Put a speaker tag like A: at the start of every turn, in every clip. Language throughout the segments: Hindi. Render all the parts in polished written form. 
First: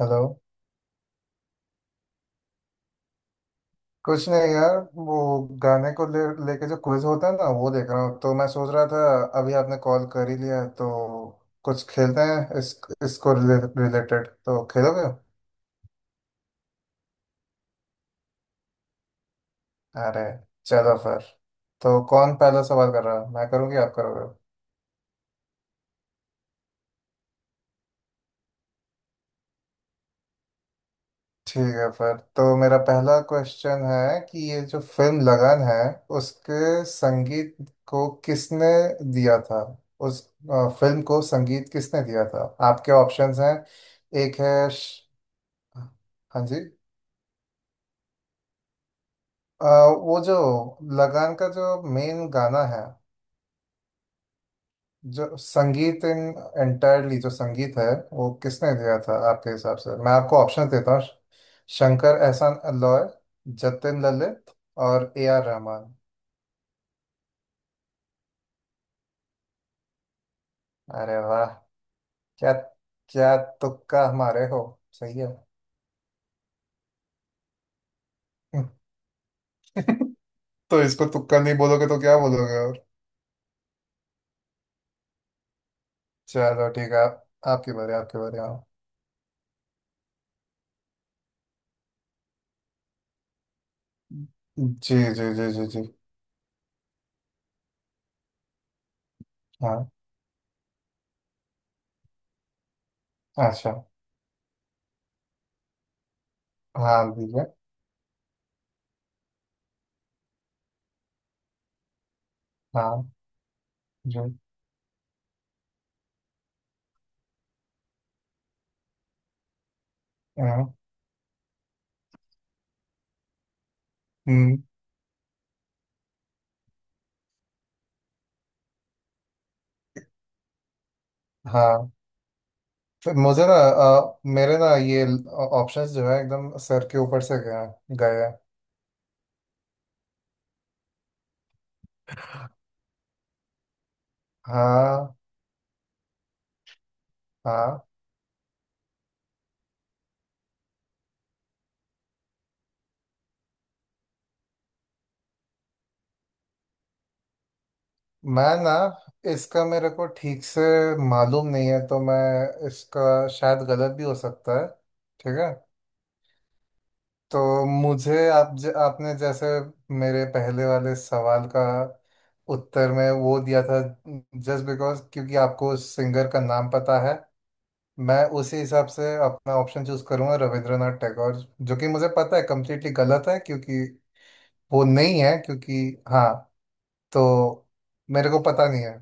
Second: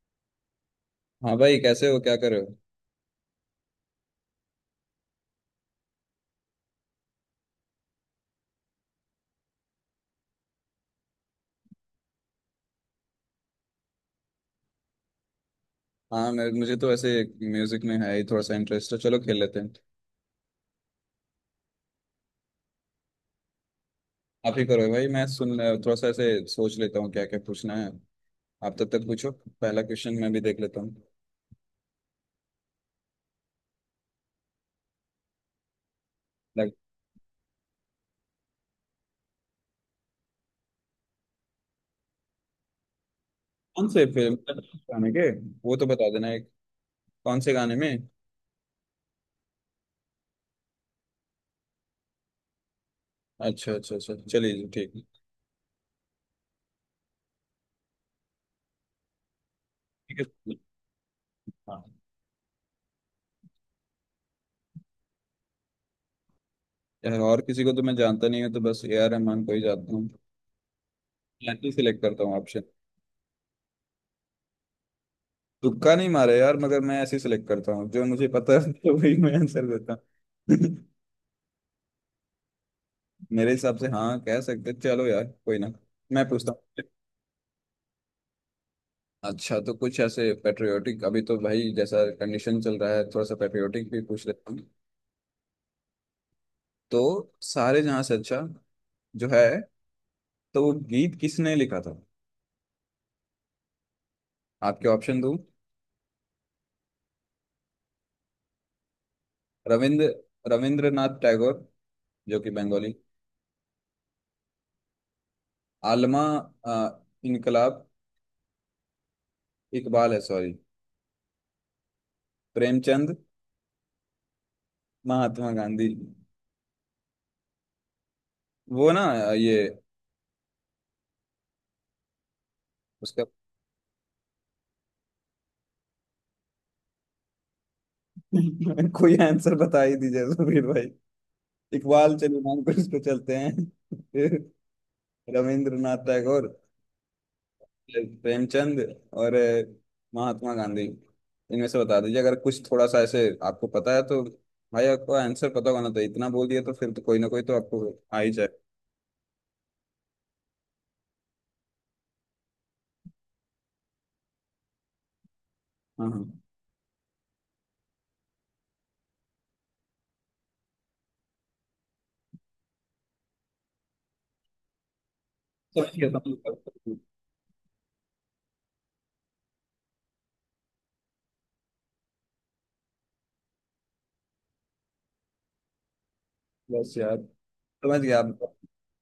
A: हेलो।
B: हाँ भाई, कैसे हो? क्या कर रहे हो?
A: कुछ नहीं यार। वो गाने को ले लेके जो क्विज होता है ना वो देख रहा हूँ, तो मैं सोच रहा था, अभी आपने कॉल कर ही लिया है, तो कुछ खेलते हैं। इस इसको रिलेटेड तो खेलोगे?
B: हाँ, मैं मुझे तो ऐसे म्यूजिक में है ही, थोड़ा सा इंटरेस्ट है। चलो खेल लेते हैं।
A: अरे चलो फिर। तो कौन पहला सवाल कर रहा है, मैं करूँगी आप करोगे?
B: आप ही करो भाई, मैं सुन, थोड़ा सा ऐसे सोच लेता हूँ क्या क्या पूछना है। आप तब तक पूछो, पहला क्वेश्चन मैं भी देख लेता हूँ।
A: ठीक है फिर। तो मेरा पहला क्वेश्चन है कि ये जो फिल्म लगन है उसके
B: लाइक
A: संगीत को किसने दिया था? उस फिल्म को संगीत किसने दिया था? आपके ऑप्शंस हैं।
B: कौन से फिल्म
A: एक है श...
B: गाने के, वो तो बता देना
A: हाँ
B: एक,
A: जी।
B: कौन से गाने में।
A: अ, वो जो लगान का जो मेन गाना है,
B: अच्छा अच्छा अच्छा, चलिए जी, ठीक
A: जो संगीत इन एंटायरली जो संगीत है वो किसने दिया था आपके हिसाब से, मैं
B: ठीक
A: आपको
B: है।
A: ऑप्शन देता हूँ।
B: हाँ
A: शंकर एहसान अल्लॉय, जतिन ललित, और ए आर रहमान।
B: यार, और किसी को तो मैं जानता नहीं हूँ, तो बस ए आर रहमान को ही जानता हूँ।
A: अरे वाह!
B: मैं ऐसे सिलेक्ट करता हूँ
A: क्या
B: ऑप्शन।
A: क्या तुक्का हमारे हो। सही है।
B: तुक्का नहीं मारा यार, मगर मैं ऐसे सिलेक्ट करता हूँ जो मुझे पता है तो वही मैं आंसर देता हूँ
A: तो इसको तुक्का नहीं बोलोगे तो क्या बोलोगे और।
B: मेरे हिसाब से हाँ, कह सकते। चलो यार, कोई ना, मैं पूछता
A: चलो
B: हूँ।
A: ठीक है। आपकी बारी, आपकी बारी। हाँ
B: अच्छा, तो कुछ ऐसे पेट्रियोटिक, अभी तो भाई जैसा कंडीशन चल रहा है, थोड़ा सा पेट्रियोटिक भी पूछ लेता हूँ।
A: जी जी जी जी जी।
B: तो सारे जहाँ से अच्छा जो है,
A: हाँ,
B: तो वो गीत किसने लिखा था?
A: अच्छा।
B: आपके ऑप्शन दूँ।
A: हाँ, दीजिए।
B: रविंद्र रविंद्रनाथ टैगोर जो कि बंगाली
A: हाँ जी।
B: आलमा, अ, इनकलाब, इकबाल है सॉरी,
A: हाँ।
B: प्रेमचंद,
A: हम्म,
B: महात्मा गांधी। वो ना, ये
A: हाँ। तो
B: उसका
A: मुझे ना, मेरे ना ये ऑप्शंस जो है एकदम सर के ऊपर से गए हैं।
B: कोई आंसर बता ही दीजिए सुबीर भाई। इकबाल चलो, नाम को इसको चलते हैं फिर।
A: हाँ
B: रविंद्रनाथ टैगोर,
A: हाँ।
B: फिर प्रेमचंद, और महात्मा गांधी। इनमें से बता दीजिए, अगर कुछ थोड़ा सा ऐसे आपको पता है तो। भाई आपको आंसर पता होना चाहिए, इतना बोल दिया तो फिर तो कोई ना कोई तो आपको आ ही
A: मैं
B: जाए।
A: ना इसका मेरे को ठीक से मालूम नहीं है, तो मैं इसका शायद गलत भी हो सकता है। ठीक है।
B: हाँ हाँ,
A: तो मुझे आप, आपने जैसे मेरे पहले वाले सवाल का उत्तर में वो दिया था जस्ट बिकॉज क्योंकि आपको
B: सब
A: उस
B: ठीक है,
A: सिंगर का
B: सब
A: नाम
B: ठीक है।
A: पता है, मैं उसी हिसाब से अपना ऑप्शन चूज करूंगा। रविंद्रनाथ टैगोर, जो कि मुझे पता है कम्प्लीटली गलत है, क्योंकि वो नहीं है क्योंकि हाँ।
B: बस यार,
A: तो
B: समझ गया
A: मेरे को
B: आप,
A: पता नहीं है।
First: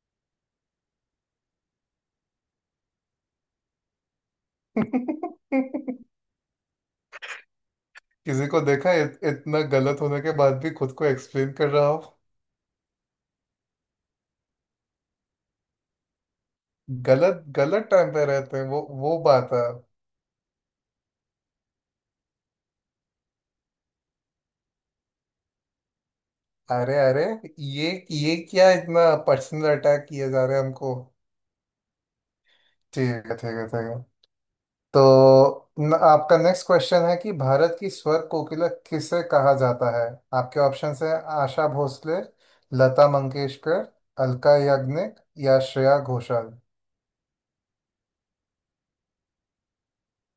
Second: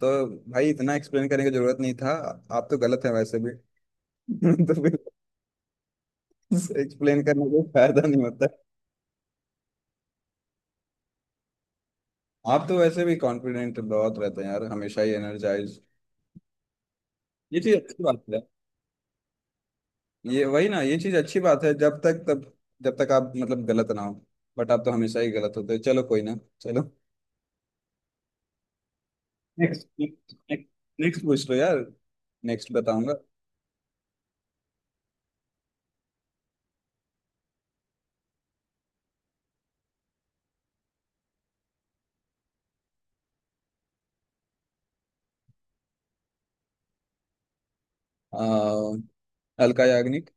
B: तो भाई इतना एक्सप्लेन करने की जरूरत नहीं था। आप तो गलत है वैसे भी तो फिर एक्सप्लेन करने का फायदा नहीं होता।
A: किसी को देखा है, इतना गलत होने के बाद भी खुद को एक्सप्लेन कर रहा हो।
B: आप तो वैसे भी कॉन्फिडेंट बहुत रहते हैं यार, हमेशा ही एनर्जाइज।
A: गलत
B: ये चीज
A: गलत
B: अच्छी
A: टाइम
B: बात
A: पे
B: है।
A: रहते हैं, वो बात है।
B: ये वही ना, ये चीज अच्छी बात है जब तक, तब जब तक आप मतलब गलत ना हो। बट आप तो हमेशा ही गलत होते हो, चलो कोई ना, चलो।
A: अरे अरे, ये क्या इतना पर्सनल
B: नेक्स्ट
A: अटैक किए जा रहे हैं
B: नेक्स्ट
A: हमको।
B: नेक्स्ट पूछ लो यार, नेक्स्ट
A: ठीक
B: बताऊंगा।
A: है ठीक है ठीक है। तो न, आपका नेक्स्ट क्वेश्चन है कि भारत की स्वर कोकिला किसे कहा जाता है? आपके ऑप्शंस हैं। आशा भोसले, लता मंगेशकर, अलका याग्निक, या श्रेया घोषाल।
B: आ, अलका याग्निक।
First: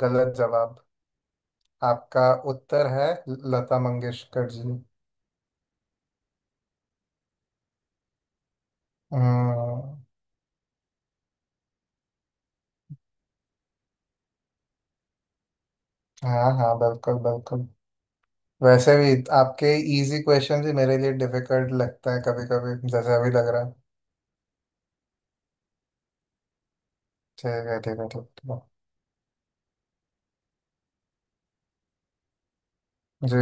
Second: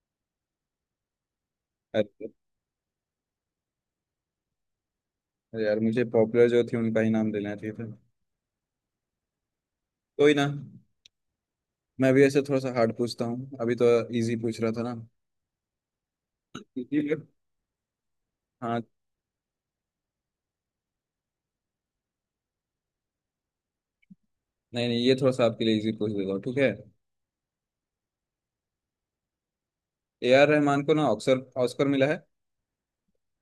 A: गलत जवाब। आपका
B: अरे,
A: उत्तर है लता मंगेशकर जी।
B: अरे यार, मुझे पॉपुलर जो थी उनका ही नाम लेना चाहिए था।
A: हम्म।
B: कोई ना, मैं भी ऐसे थोड़ा सा हार्ड पूछता हूँ अभी तो, इजी पूछ रहा था ना।
A: हाँ हाँ,
B: इजी,
A: बिल्कुल बिल्कुल।
B: हाँ।
A: वैसे भी आपके इजी क्वेश्चन ही मेरे लिए डिफिकल्ट लगता है, कभी कभी जैसे अभी लग रहा है।
B: नहीं नहीं, ये थोड़ा सा आपके लिए इजी पूछ देता हूँ, ठीक है।
A: ठीक है ठीक है, ठीक ठीक है।
B: ए आर रहमान को ना ऑक्सर, ऑस्कर मिला है,
A: जी।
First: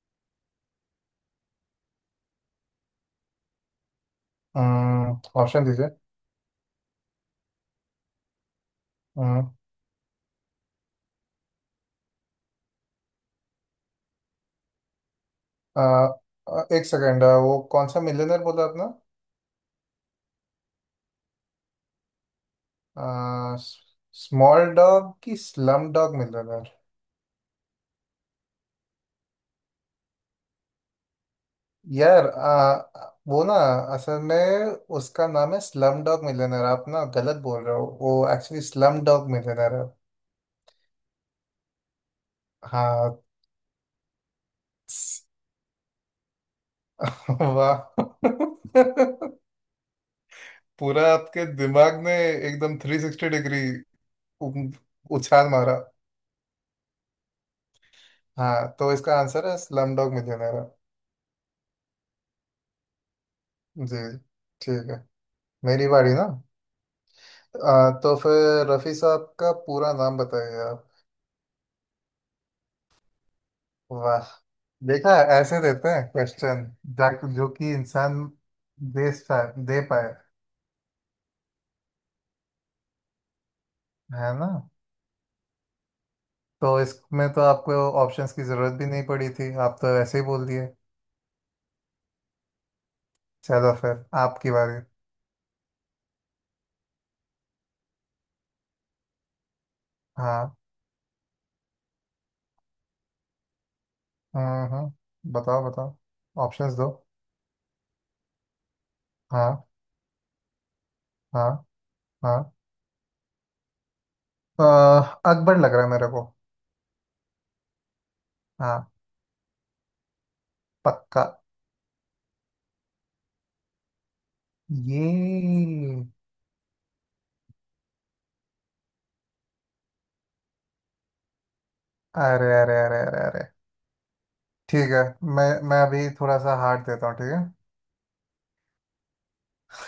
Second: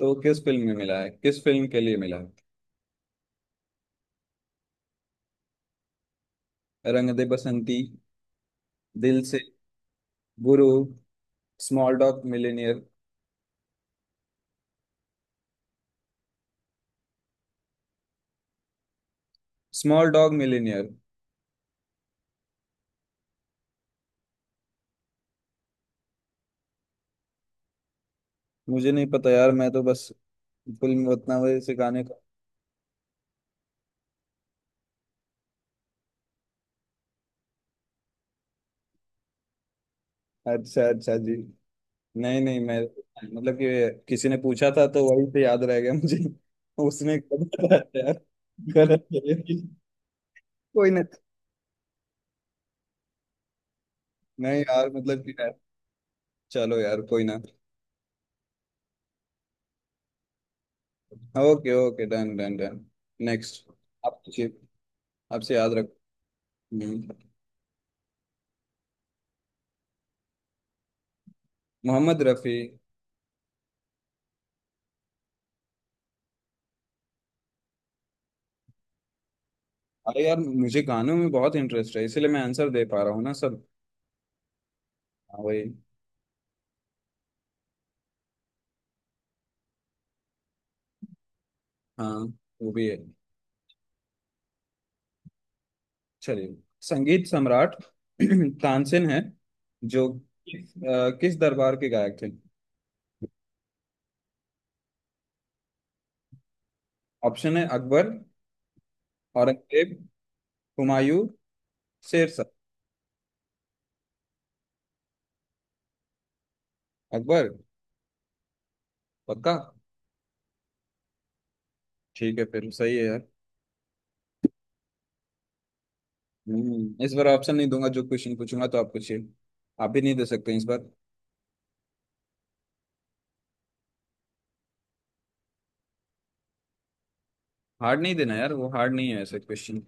B: तो किस फिल्म में मिला है, किस फिल्म के लिए मिला है?
A: हम्म, ऑप्शन दीजिए।
B: रंग दे बसंती, दिल से,
A: हम्म,
B: गुरु, स्मॉल डॉग मिलेनियर।
A: अ, एक सेकेंड, वो कौन सा मिलियनर बोला आपने?
B: Small dog millionaire.
A: Ah, small dog की स्लम डॉग मिलियनर?
B: मुझे नहीं पता यार, मैं तो बस फुल में उतना वजह से गाने का।
A: यार वो ना, असल में उसका नाम है स्लम डॉग मिलियनर। आप ना गलत बोल रहे हो, वो एक्चुअली स्लम डॉग मिलियनर है।
B: अच्छा अच्छा जी, नहीं नहीं मैं,
A: हाँ।
B: मतलब कि किसी ने पूछा था तो वही से याद रह गया मुझे उसने कहा था
A: वाह।
B: यार, गलत है। कोई ना।
A: पूरा आपके दिमाग ने एकदम 360 डिग्री उ-
B: नहीं यार, मतलब कि
A: उछाल
B: यार,
A: मारा।
B: चलो यार कोई ना।
A: हाँ तो इसका आंसर है slumdog millionaire.
B: Okay okay, done done done. Next
A: जी
B: आप पूछिए,
A: ठीक है।
B: आपसे याद
A: मेरी
B: रख।
A: बारी ना।
B: हम्म।
A: आ, तो फिर रफी साहब का पूरा नाम बताइए आप।
B: मोहम्मद रफी।
A: वाह, देखा ऐसे देते हैं क्वेश्चन जो कि इंसान दे सा- दे पाए।
B: अरे यार, मुझे गानों में बहुत इंटरेस्ट है, इसीलिए मैं आंसर दे पा रहा हूँ ना सर।
A: है ना?
B: हाँ वही।
A: तो इसमें तो आपको ऑप्शंस की जरूरत भी नहीं पड़ी थी, आप तो ऐसे ही बोल दिए।
B: हाँ, वो भी है।
A: चलो फिर आपकी बारी।
B: चलिए, संगीत सम्राट तानसेन है जो,
A: हाँ
B: किस किस दरबार के गायक थे?
A: हाँ हाँ, बताओ बताओ, ऑप्शंस दो।
B: ऑप्शन है अकबर,
A: हाँ
B: औरंगजेब, हुमायूं,
A: हाँ हाँ।
B: शेरशाह।
A: अह, अकबर लग रहा है मेरे को।
B: अकबर
A: हाँ,
B: पक्का?
A: पक्का।
B: ठीक है फिर, सही है यार।
A: ये
B: हम्म, इस बार ऑप्शन नहीं दूंगा जो क्वेश्चन पूछूंगा, तो आप पूछिए, आप भी नहीं दे सकते इस बार।
A: अरे अरे अरे अरे अरे, ठीक है। मैं अभी थोड़ा सा हार्ड देता हूँ। ठीक
B: हार्ड नहीं देना यार, वो हार्ड नहीं है ऐसे क्वेश्चन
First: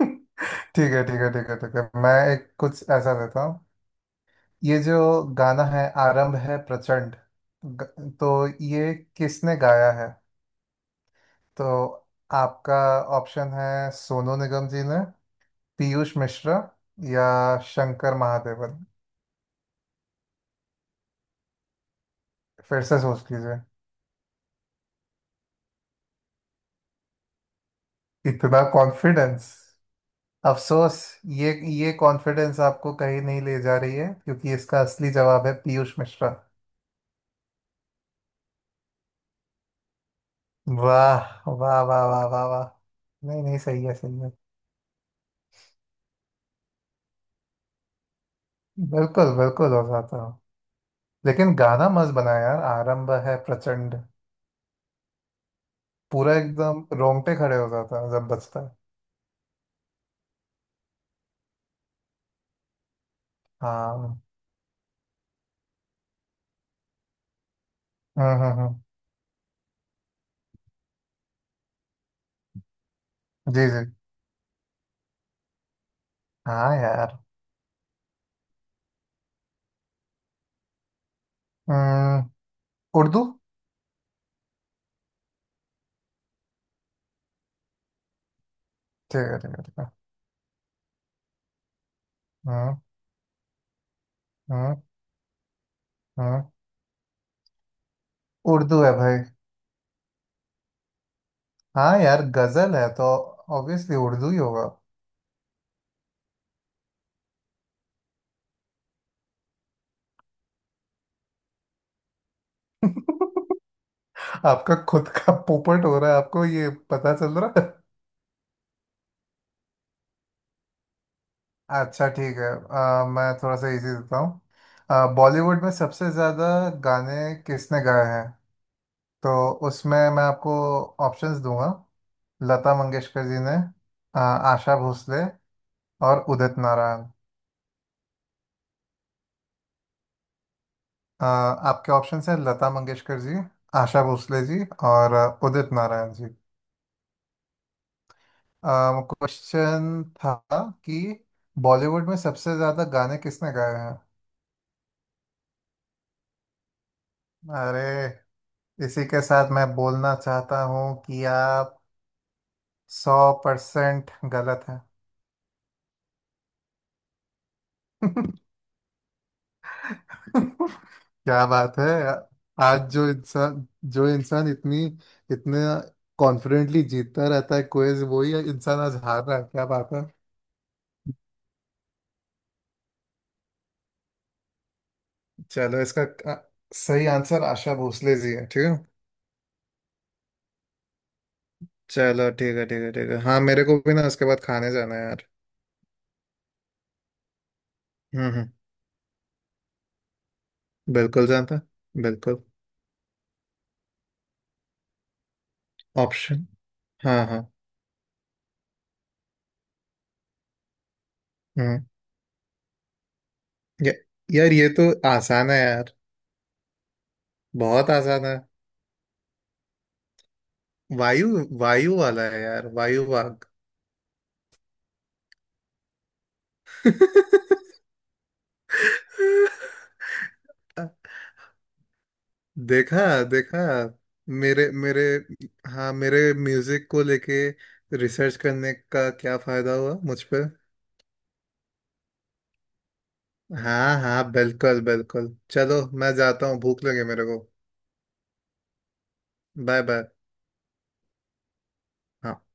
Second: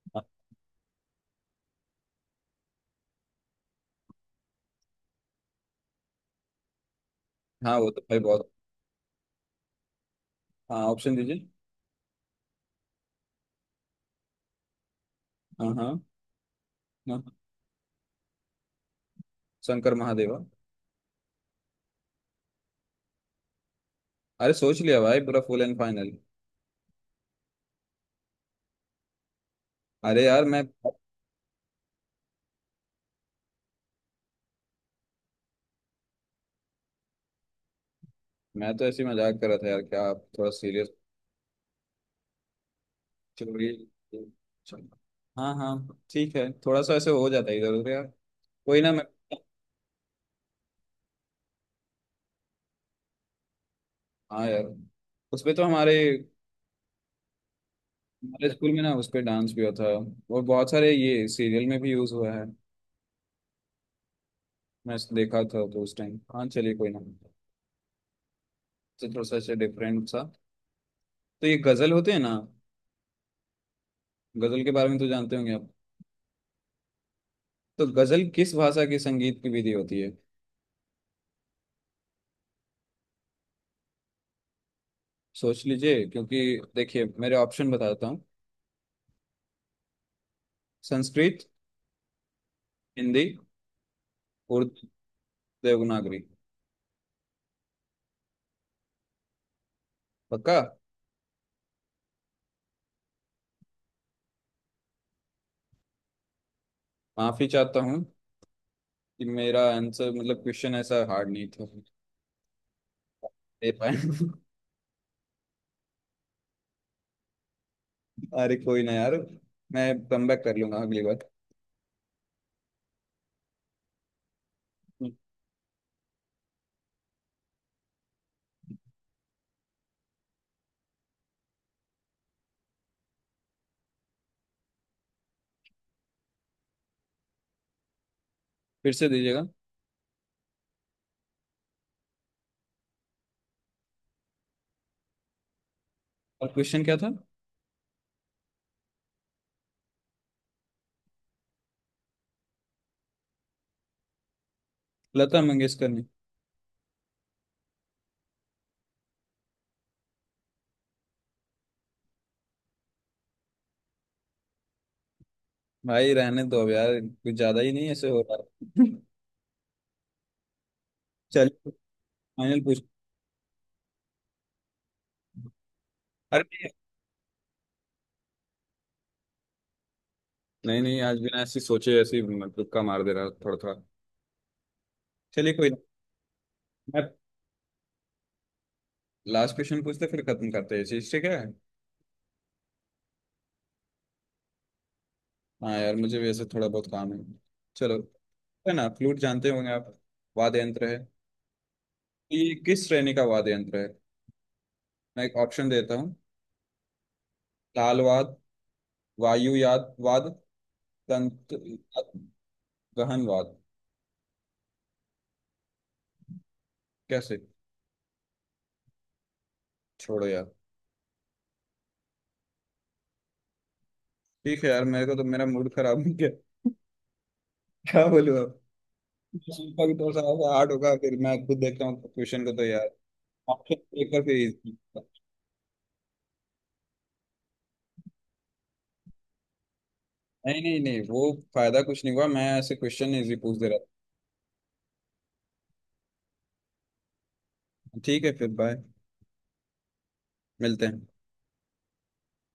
A: है। ठीक है ठीक है ठीक है ठीक है, मैं एक कुछ ऐसा देता हूँ। ये जो गाना है आरंभ है प्रचंड,
B: हाँ वो तो भाई
A: तो
B: बहुत,
A: ये किसने गाया है?
B: हाँ ऑप्शन दीजिए।
A: तो आपका ऑप्शन है सोनू निगम जी ने,
B: हाँ, हाँ,
A: पीयूष मिश्रा,
B: हाँ,
A: या शंकर महादेवन।
B: शंकर महादेवा।
A: फिर से सोच लीजिए।
B: अरे सोच लिया भाई, पूरा फुल एंड फाइनल।
A: इतना कॉन्फिडेंस!
B: अरे यार मैं
A: अफसोस, ये ये कॉन्फिडेंस आपको कहीं नहीं ले जा रही है, क्योंकि इसका असली जवाब है पीयूष मिश्रा।
B: मैं तो ऐसे ही मजाक कर रहा था यार, क्या आप थोड़ा सीरियस।
A: वाह वाह वाह वाह वाह वाह। नहीं नहीं,
B: चलिए,
A: सही है सही है।
B: चलो। हाँ हाँ, ठीक है, थोड़ा सा ऐसे हो जाता है इधर उधर यार। कोई ना मैं,
A: बिल्कुल बिल्कुल हो जाता हूँ। लेकिन गाना मस्त बनाया यार, आरंभ है प्रचंड।
B: हाँ यार, उस पे तो हमारे,
A: पूरा एकदम रोंगटे खड़े हो जाता है जब
B: हमारे
A: बजता
B: स्कूल
A: है।
B: में ना उस पे डांस भी होता है, और बहुत सारे ये सीरियल में भी यूज हुआ है।
A: हाँ।
B: मैं इस- देखा था तो उस टाइम, हाँ चलिए कोई ना।
A: हम्म।
B: तो थोड़ा सा ऐसे डिफरेंट सा, तो ये गजल होते हैं ना,
A: जी जी।
B: गजल के बारे में तो जानते होंगे आप।
A: हाँ यार।
B: तो गजल किस भाषा की संगीत की विधि होती है?
A: हम्म, उर्दू।
B: सोच लीजिए क्योंकि, देखिए मेरे ऑप्शन बताता हूँ।
A: ठीक है ठीक है ठीक है।
B: संस्कृत,
A: हाँ
B: हिंदी,
A: हाँ।
B: उर्दू, देवनागरी।
A: हाँ, उर्दू है भाई।
B: पक्का?
A: हाँ यार, गजल है तो ऑब्वियसली उर्दू ही होगा।
B: माफी चाहता हूँ कि मेरा आंसर, मतलब क्वेश्चन ऐसा हार्ड नहीं था दे पाए
A: आपका खुद का पोपट हो रहा है, आपको ये पता चल रहा है।
B: अरे कोई ना यार, मैं कम बैक कर लूंगा अगली बार।
A: अच्छा ठीक है। मैं थोड़ा सा इजी देता हूँ। बॉलीवुड में सबसे ज़्यादा गाने किसने गाए हैं? तो उसमें मैं आपको ऑप्शंस दूंगा। लता मंगेशकर जी ने, आशा भोसले, और उदित नारायण।
B: फिर से दीजिएगा,
A: आपके ऑप्शंस हैं लता मंगेशकर जी, आशा भोसले जी, और उदित नारायण जी।
B: और क्वेश्चन क्या था?
A: क्वेश्चन था कि बॉलीवुड में सबसे ज्यादा गाने किसने गाए हैं।
B: लता मंगेशकर ने।
A: अरे इसी के साथ मैं बोलना चाहता हूँ कि आप 100% गलत हैं।
B: भाई रहने दो अब यार, कुछ ज्यादा ही नहीं ऐसे हो रहा है
A: क्या
B: चलिए
A: बात है।
B: फाइनल पूछ।
A: आज जो इंसान, जो इंसान इतनी इतने
B: अरे
A: कॉन्फिडेंटली जीतता रहता है क्विज, वही इंसान आज हार रहा है। क्या बात है।
B: नहीं नहीं, आज बिना ऐसी सोचे ऐसी मतलब का मार दे रहा, थोड़ा थोड़ा चलिए कोई ना।
A: चलो इसका सही
B: मैं
A: आंसर आशा भोसले जी है, ठीक है।
B: लास्ट क्वेश्चन पूछते फिर खत्म करते हैं, ये चीज ठीक है।
A: चलो ठीक है ठीक है ठीक है। हाँ, मेरे को भी ना उसके बाद खाने जाना है यार।
B: हाँ यार, मुझे वैसे थोड़ा बहुत काम है, चलो।
A: हम्म।
B: है ना, फ्लूट जानते होंगे आप, वाद्य यंत्र है।
A: बिल्कुल जानता,
B: तो
A: बिल्कुल।
B: ये किस श्रेणी का वाद्य यंत्र है? मैं एक ऑप्शन देता हूँ।
A: ऑप्शन, हाँ हाँ।
B: ताल वाद, वायु याद वाद, तंत्र,
A: हम्म,
B: गहन वाद।
A: ये- यार ये तो आसान है यार।
B: कैसे?
A: बहुत आसान है।
B: छोड़ो यार।
A: वायु वायु वाला है यार, वायु वाग।
B: ठीक है यार, मेरे को तो मेरा मूड खराब हो गया, क्या बोलूँ अब। सुनता भी थोड़ा सा हार्ड होगा, फिर मैं खुद देखता हूँ क्वेश्चन को तो यार,
A: देखा देखा।
B: ऑप्शन देखकर फिर
A: मेरे
B: easy।
A: मेरे हाँ, मेरे म्यूजिक को लेके रिसर्च करने का क्या फायदा हुआ मुझ पे।
B: नहीं नहीं नहीं, वो फायदा कुछ नहीं हुआ, मैं ऐसे क्वेश्चन इजी पूछ दे रहा था।
A: हाँ हाँ, बिल्कुल बिल्कुल। चलो मैं जाता हूँ, भूख लगे मेरे को।
B: ठीक है फिर, बाय।
A: Bye bye.
B: मिलते हैं।
A: हाँ।